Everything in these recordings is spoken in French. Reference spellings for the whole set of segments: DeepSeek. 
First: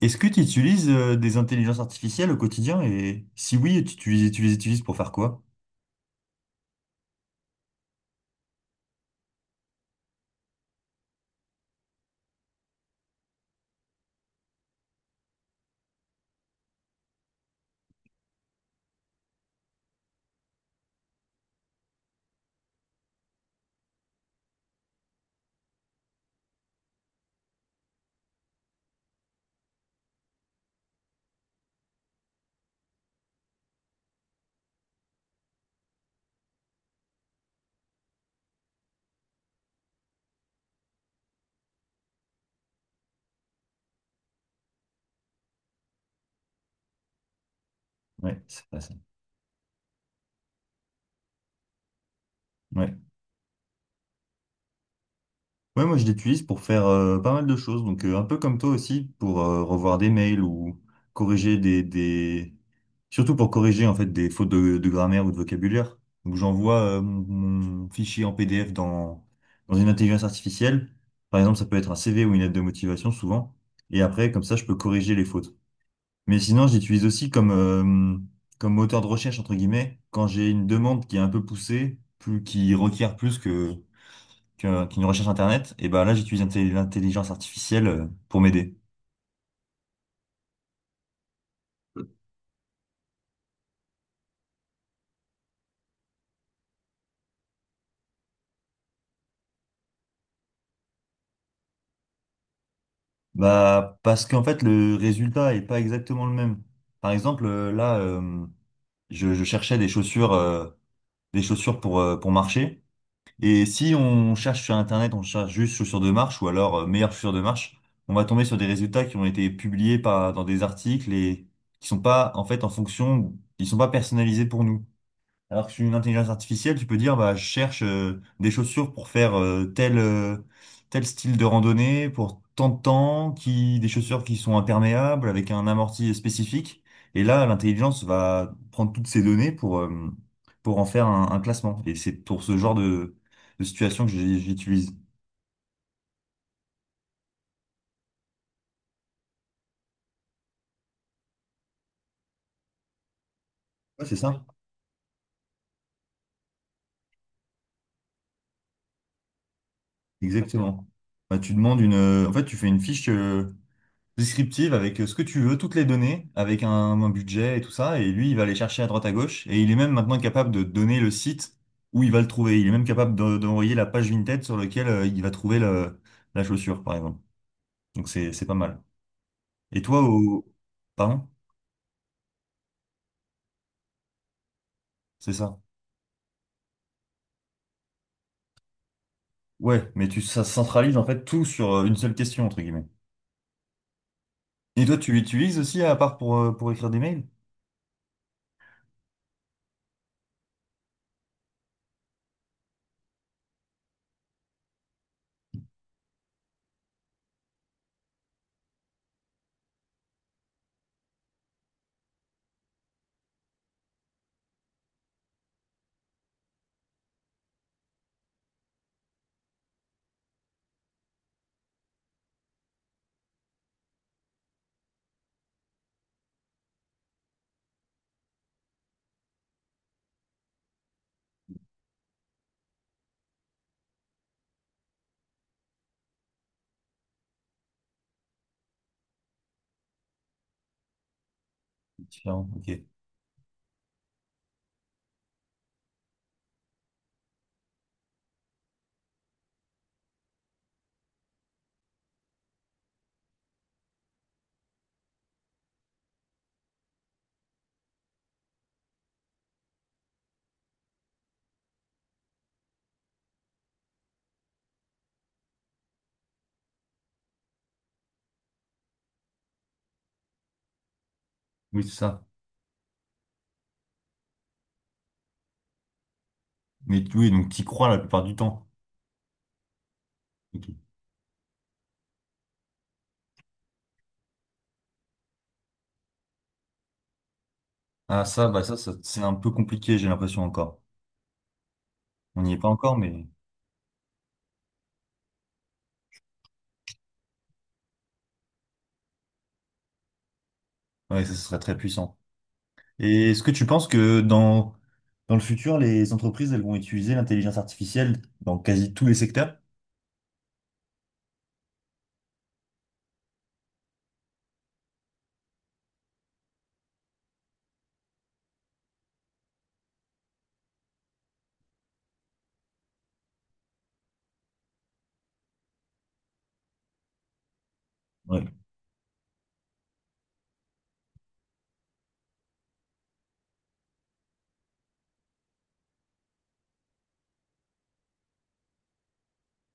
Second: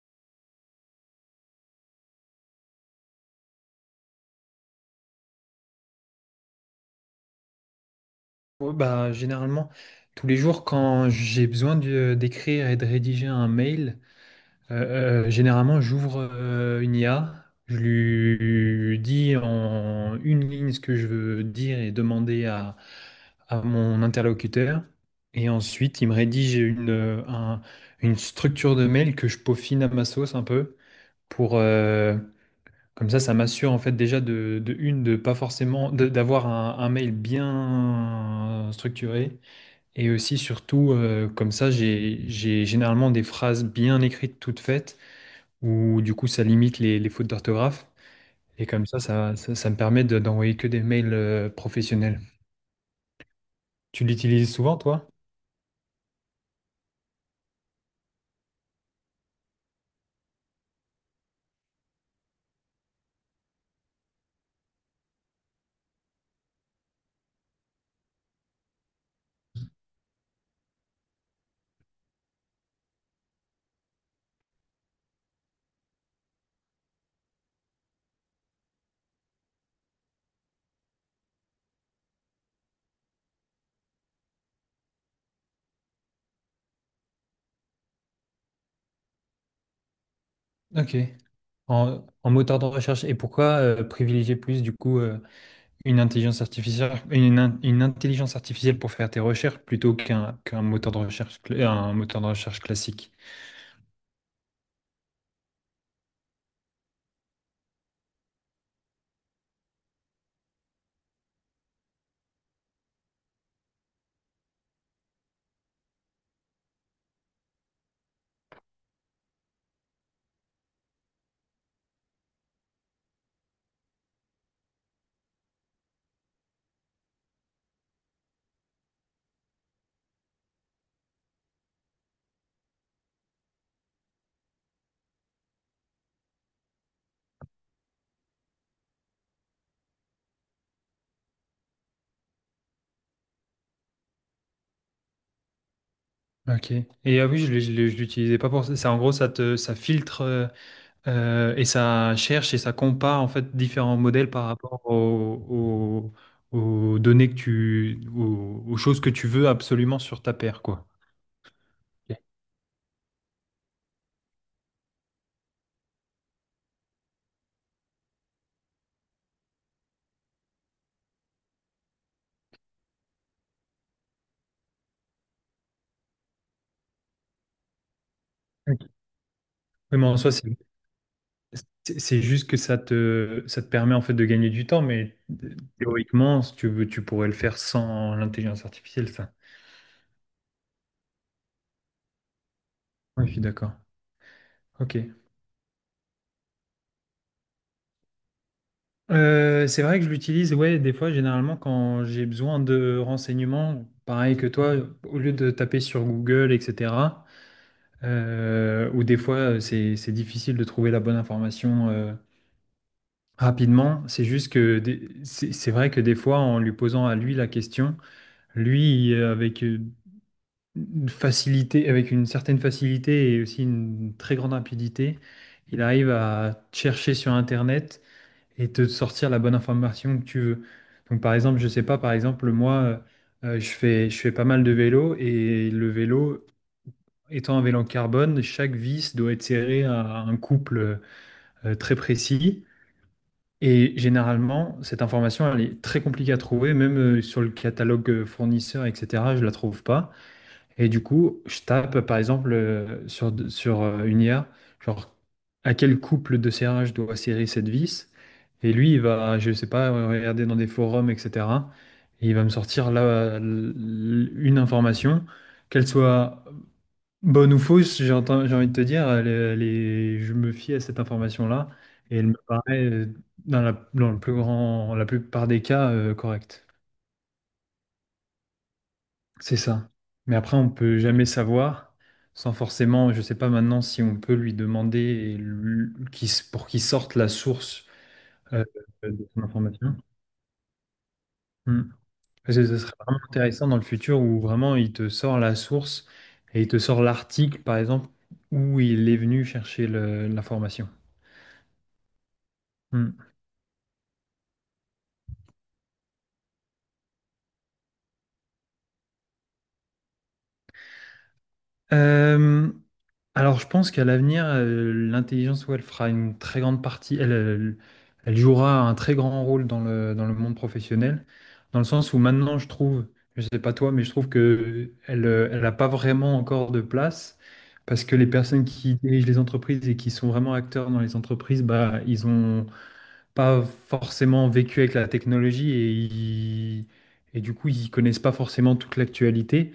Est-ce que tu utilises des intelligences artificielles au quotidien? Et si oui, tu les utilises pour faire quoi? Ouais, bah, généralement, tous les jours, quand j'ai besoin d'écrire et de rédiger un mail, généralement, j'ouvre une IA, je lui dis en une ligne ce que je veux dire et demander à mon interlocuteur. Et ensuite, il me rédige une structure de mail que je peaufine à ma sauce un peu pour... euh, comme ça m'assure en fait déjà de une, de pas forcément, d'avoir un mail bien structuré et aussi, surtout, comme ça, j'ai généralement des phrases bien écrites, toutes faites, où du coup, ça limite les fautes d'orthographe. Ouais, Et c'est pas comme ça. ça me permet d'envoyer que des mails professionnels. Ouais. Tu l'utilises souvent, toi? Ouais, moi je l'utilise pour faire pas mal de choses. Donc un peu comme toi aussi, pour revoir des mails ou corriger Surtout pour corriger en fait des fautes de grammaire ou de vocabulaire. Donc j'envoie mon fichier en PDF dans une intelligence artificielle. Par exemple, ça peut être un CV ou une lettre de motivation souvent. Et après, comme ça, je peux corriger les fautes. Mais sinon, j'utilise aussi comme moteur de recherche, entre guillemets, quand j'ai une demande qui est un peu poussée, plus, qui requiert qu'une recherche Internet, et ben là, j'utilise l'intelligence artificielle pour m'aider. Ok. En moteur de recherche. Et pourquoi privilégier plus, du coup, une intelligence artificielle, une intelligence artificielle pour faire tes recherches plutôt qu'un moteur de recherche, un moteur de recherche classique? Bah, parce qu'en fait, le résultat est pas exactement le même. Par exemple, là, je cherchais des chaussures pour marcher. Et si on cherche sur Internet, on cherche juste chaussures de marche ou alors meilleures chaussures de marche, on va tomber sur des résultats qui ont été publiés par, dans des articles et qui sont pas, en fait, en fonction, ils sont pas personnalisés pour nous. Alors que sur une intelligence artificielle, tu peux dire, bah, je cherche des chaussures pour faire tel style de randonnée, pour tant de temps, qui, des chaussures qui sont imperméables, avec un amorti spécifique. Et là, l'intelligence va prendre toutes ces données pour en faire un classement. Et c'est pour ce genre de situation que j'utilise. Ouais, Ok. Et ah oui, je l'utilisais pas pour ça. En gros, ça filtre. Et ça cherche et ça compare en fait différents c'est modèles ça. par rapport aux données aux choses que tu veux absolument sur ta paire, Exactement. quoi. Bah, tu demandes Ok. En fait, tu fais une fiche. Descriptive avec ce que tu veux, toutes les données, avec un budget et tout ça. Et lui, il va aller chercher à droite à gauche. Et il est même maintenant capable de donner le site où il va le trouver. Il est même capable d'envoyer la page Vinted sur laquelle il va trouver la chaussure, par exemple. Donc c'est pas mal. Ok. Et Oui, toi, mais en soi, c'est au... Pardon? c'est- c'est juste que ça te permet en fait de gagner du temps, mais C'est ça. théoriquement, si tu veux, tu pourrais le faire sans l'intelligence artificielle, ça. Ouais, mais tu, ça centralise en fait tout sur une seule question, entre guillemets. Oui, je suis d'accord. Et Ok. toi, tu l'utilises aussi à part pour écrire des mails? C'est vrai que je l'utilise, ouais, des fois, généralement, quand j'ai besoin de renseignements, pareil que toi, au lieu de taper sur Google, etc. Ou des fois c'est difficile de trouver la bonne information rapidement. C'est juste que c'est vrai que des fois en lui posant à lui la question, lui, avec une facilité, avec une certaine facilité et aussi une très grande rapidité, il arrive à chercher sur Internet et te sortir la bonne information que tu veux. Donc par exemple, je sais pas, par exemple moi. Je fais pas mal de vélo et le vélo, étant un vélo en carbone, chaque vis doit être serrée à un couple très Différent, précis. ok. Et généralement, cette information, elle est très compliquée à trouver, même sur le catalogue fournisseur, etc. Je la trouve pas. Et du coup, je tape, par exemple, sur une IA, genre à quel couple de serrage doit serrer cette vis. Et lui, il va, je sais pas, regarder dans des forums, etc. Et il va me sortir là, une information, qu'elle soit bonne ou fausse, j'ai envie de te dire, je me fie à cette information-là Oui, c'est et ça. elle me paraît, dans le plus grand, la plupart des cas, correcte. Mais oui, donc tu y crois la plupart du temps. C'est ça. Mais après, Ok. on peut jamais savoir sans forcément, je sais pas maintenant si on peut lui demander et lui- qu'il pour qu'il sorte la source Ah ça, bah euh, ça, ça- c'est de un son peu compliqué, information. j'ai l'impression encore. Hmm. On n'y Parce est que pas ce serait encore, vraiment mais intéressant dans le futur où vraiment il te sort la source et il te sort l'article, par exemple, où il est venu chercher l'information. ouais, ça serait très puissant. Hmm. Et est-ce que tu penses que dans le futur, les entreprises, elles vont utiliser l'intelligence artificielle dans quasi tous les secteurs? Euh, alors, je pense qu'à l'avenir, l'intelligence, ouais, elle fera une très grande partie, elle jouera un très grand rôle dans le monde professionnel, dans le sens où maintenant, je trouve, je sais pas toi, mais je trouve que elle n'a pas vraiment encore de place, parce que les Ouais, personnes qui dirigent les entreprises et qui sont vraiment acteurs dans les entreprises, bah, ils ont pas forcément vécu avec la technologie et du coup, ils connaissent pas forcément toute l'actualité.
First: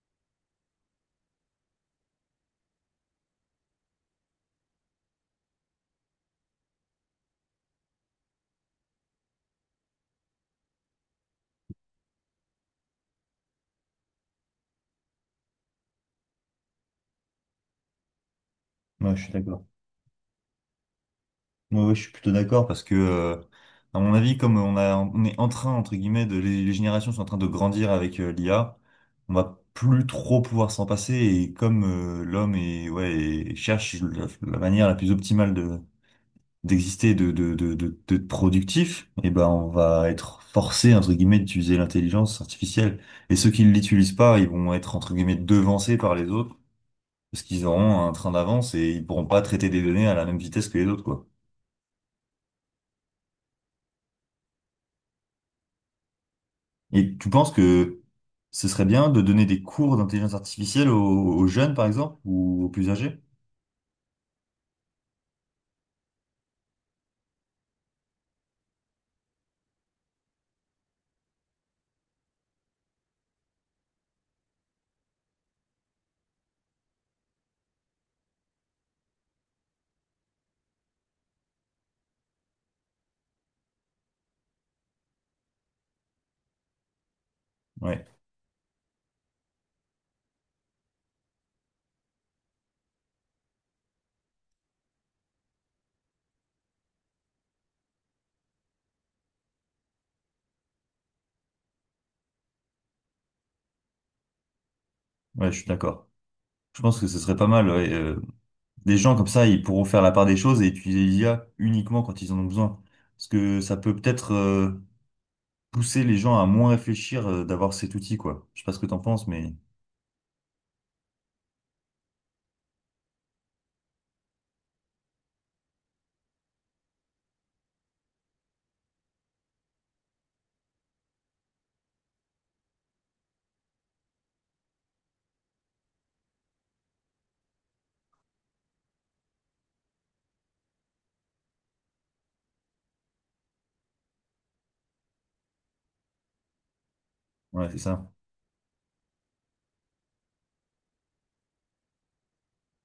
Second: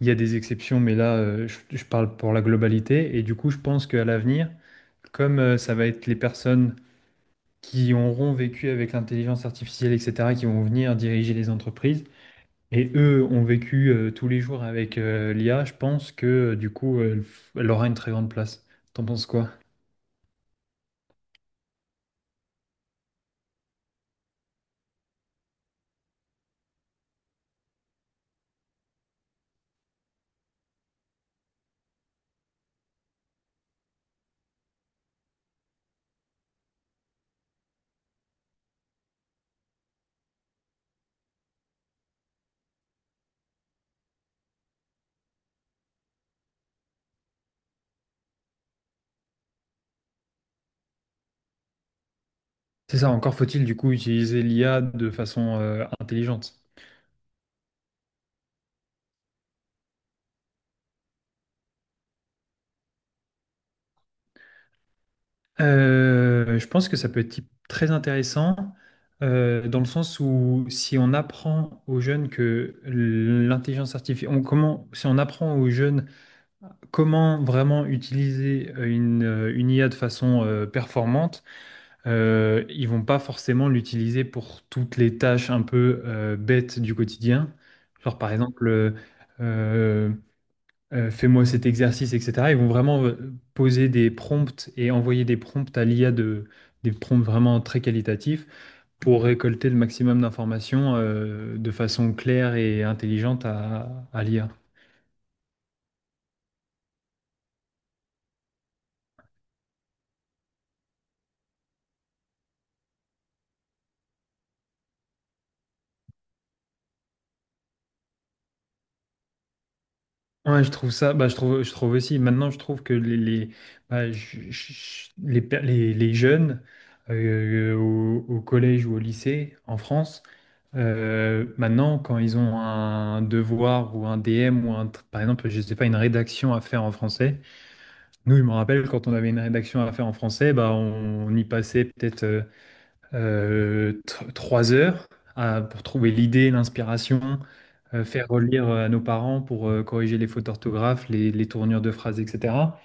Il y a des exceptions, mais là, je parle pour la globalité. Et du coup, je pense qu'à l'avenir, comme ça va être les personnes qui auront vécu avec l'intelligence artificielle, etc., qui vont venir diriger les entreprises, et eux ont vécu tous les jours avec l'IA, je pense que du coup, elle, aura une très grande place. T'en ouais, je penses suis quoi? d'accord. Ouais, ouais, je suis plutôt d'accord parce que, à mon avis, comme on a, on est en train, entre guillemets, de, les générations sont en train de grandir avec l'IA, on va plus trop pouvoir s'en passer et comme l'homme est, ouais, et cherche la manière la plus optimale de, d'exister, d'être productif, et ben, on va être forcé, entre guillemets, d'utiliser l'intelligence artificielle. Et ceux qui ne l'utilisent pas, ils vont être, entre guillemets, devancés par les autres parce qu'ils auront un train d'avance et ils pourront pas traiter des données à la même vitesse que les autres, quoi. C'est ça, encore faut-il du coup utiliser l'IA de façon intelligente. Et tu penses que ce serait bien de donner des cours d'intelligence artificielle aux jeunes, par exemple, ou aux plus âgés? Je pense que ça peut être très intéressant dans le sens où si on apprend aux jeunes que l'intelligence artificielle, comment, si on apprend aux jeunes comment vraiment utiliser une IA de façon performante, ils vont pas forcément l'utiliser pour toutes les tâches un peu bêtes du quotidien. Ouais, Genre par exemple, euh, fais-moi cet exercice, etc. Ils vont vraiment poser des prompts et envoyer des prompts à l'IA des prompts vraiment très qualitatifs pour récolter le maximum d'informations de façon claire et intelligente à l'IA. ouais, je suis d'accord. Je pense que ce serait pas mal. Ouais, des gens comme ça, ils pourront faire la part des choses et utiliser l'IA uniquement quand ils en ont besoin. Parce que ça peut peut-être pousser les gens à moins réfléchir d'avoir cet outil, quoi. Je sais pas ce que t'en penses, mais Ouais, je trouve ça, bah, je trouve aussi, maintenant je trouve que bah, les jeunes au collège ou au lycée en France, maintenant quand ils ont un devoir ou un DM ou par exemple, je sais pas, une rédaction à faire en français, nous, je me rappelle quand on avait une rédaction à faire en français, bah, on y passait peut-être trois heures pour trouver l'idée, l'inspiration, ouais, c'est ça. faire relire à nos parents pour corriger les fautes d'orthographe, les tournures de phrases, etc.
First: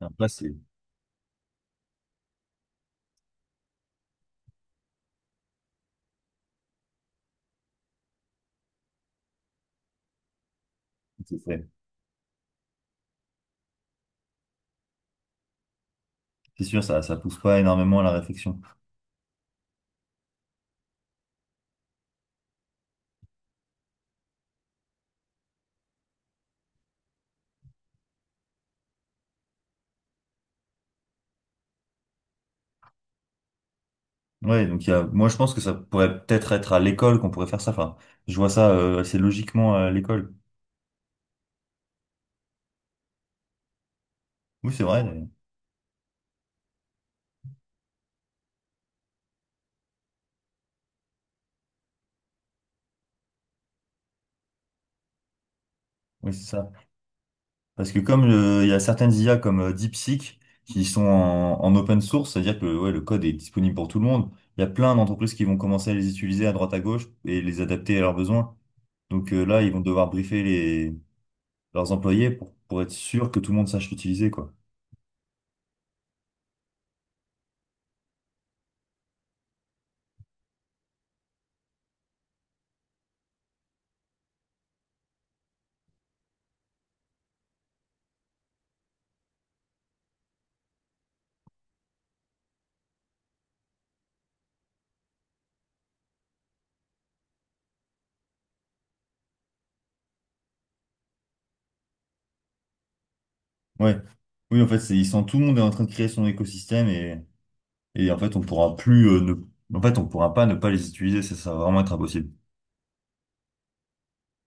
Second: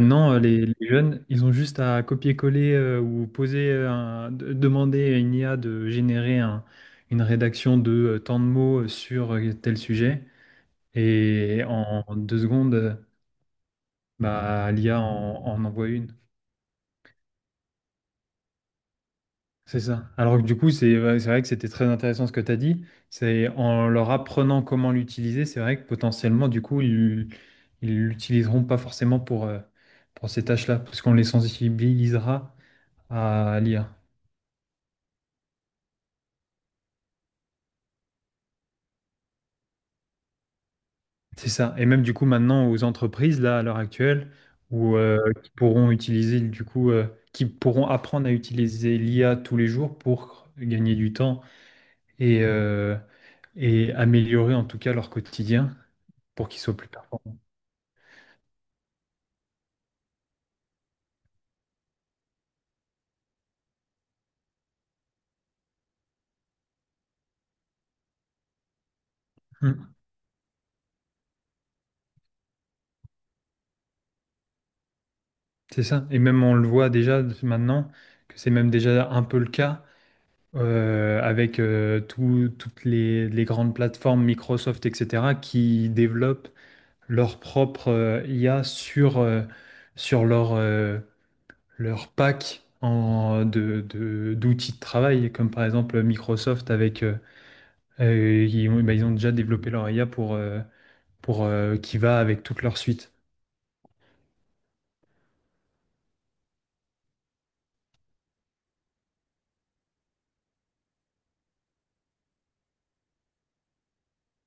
Après, les jeunes, ils ont juste à copier-coller ou poser, demander à une IA de générer une rédaction de tant de mots sur tel sujet. c'est Et vrai. en deux secondes, bah, l'IA en envoie une. C'est sûr, ça pousse pas énormément à la réflexion. C'est ça. Alors que du coup, c'est ouais, c'est vrai que c'était très intéressant ce que tu as dit. C'est en leur apprenant comment l'utiliser, c'est vrai que potentiellement, du coup, ils l'utiliseront pas forcément pour ces tâches-là, parce qu'on les sensibilisera à l'IA. Ouais, donc il y a, moi je pense que ça pourrait peut-être être à l'école qu'on pourrait faire ça. Enfin, je vois ça assez logiquement à l'école. C'est ça. Et même du coup, maintenant, aux entreprises, là, à l'heure actuelle, Oui, c'est où, vrai. euh, D'ailleurs. Qui pourront apprendre à utiliser l'IA tous les jours pour gagner du temps et, euh, et améliorer en tout cas leur quotidien Oui, pour c'est qu'ils ça. soient plus performants. Parce que comme il y a certaines IA comme DeepSeek qui sont en open source, c'est-à-dire que ouais, le code est disponible pour tout le monde. Il y a plein d'entreprises qui vont commencer à les utiliser à droite à gauche et les adapter à leurs besoins. Donc là, ils vont Mmh. devoir briefer leurs employés pour être sûr que tout le monde sache l'utiliser, quoi. C'est ça. Et même on le voit déjà maintenant, que c'est même déjà un peu le cas avec toutes les grandes plateformes, Microsoft, etc., qui développent leur propre IA sur leur pack d'outils de travail, comme par exemple Microsoft avec bah, ils ont déjà développé leur IA pour qui va avec toute leur suite. Ouais. Oui, en fait, c'est, ils sont, tout le monde est en train de créer son écosystème et en fait, on pourra plus, ne... en fait, on pourra pas ne pas les utiliser. Ça va vraiment être impossible.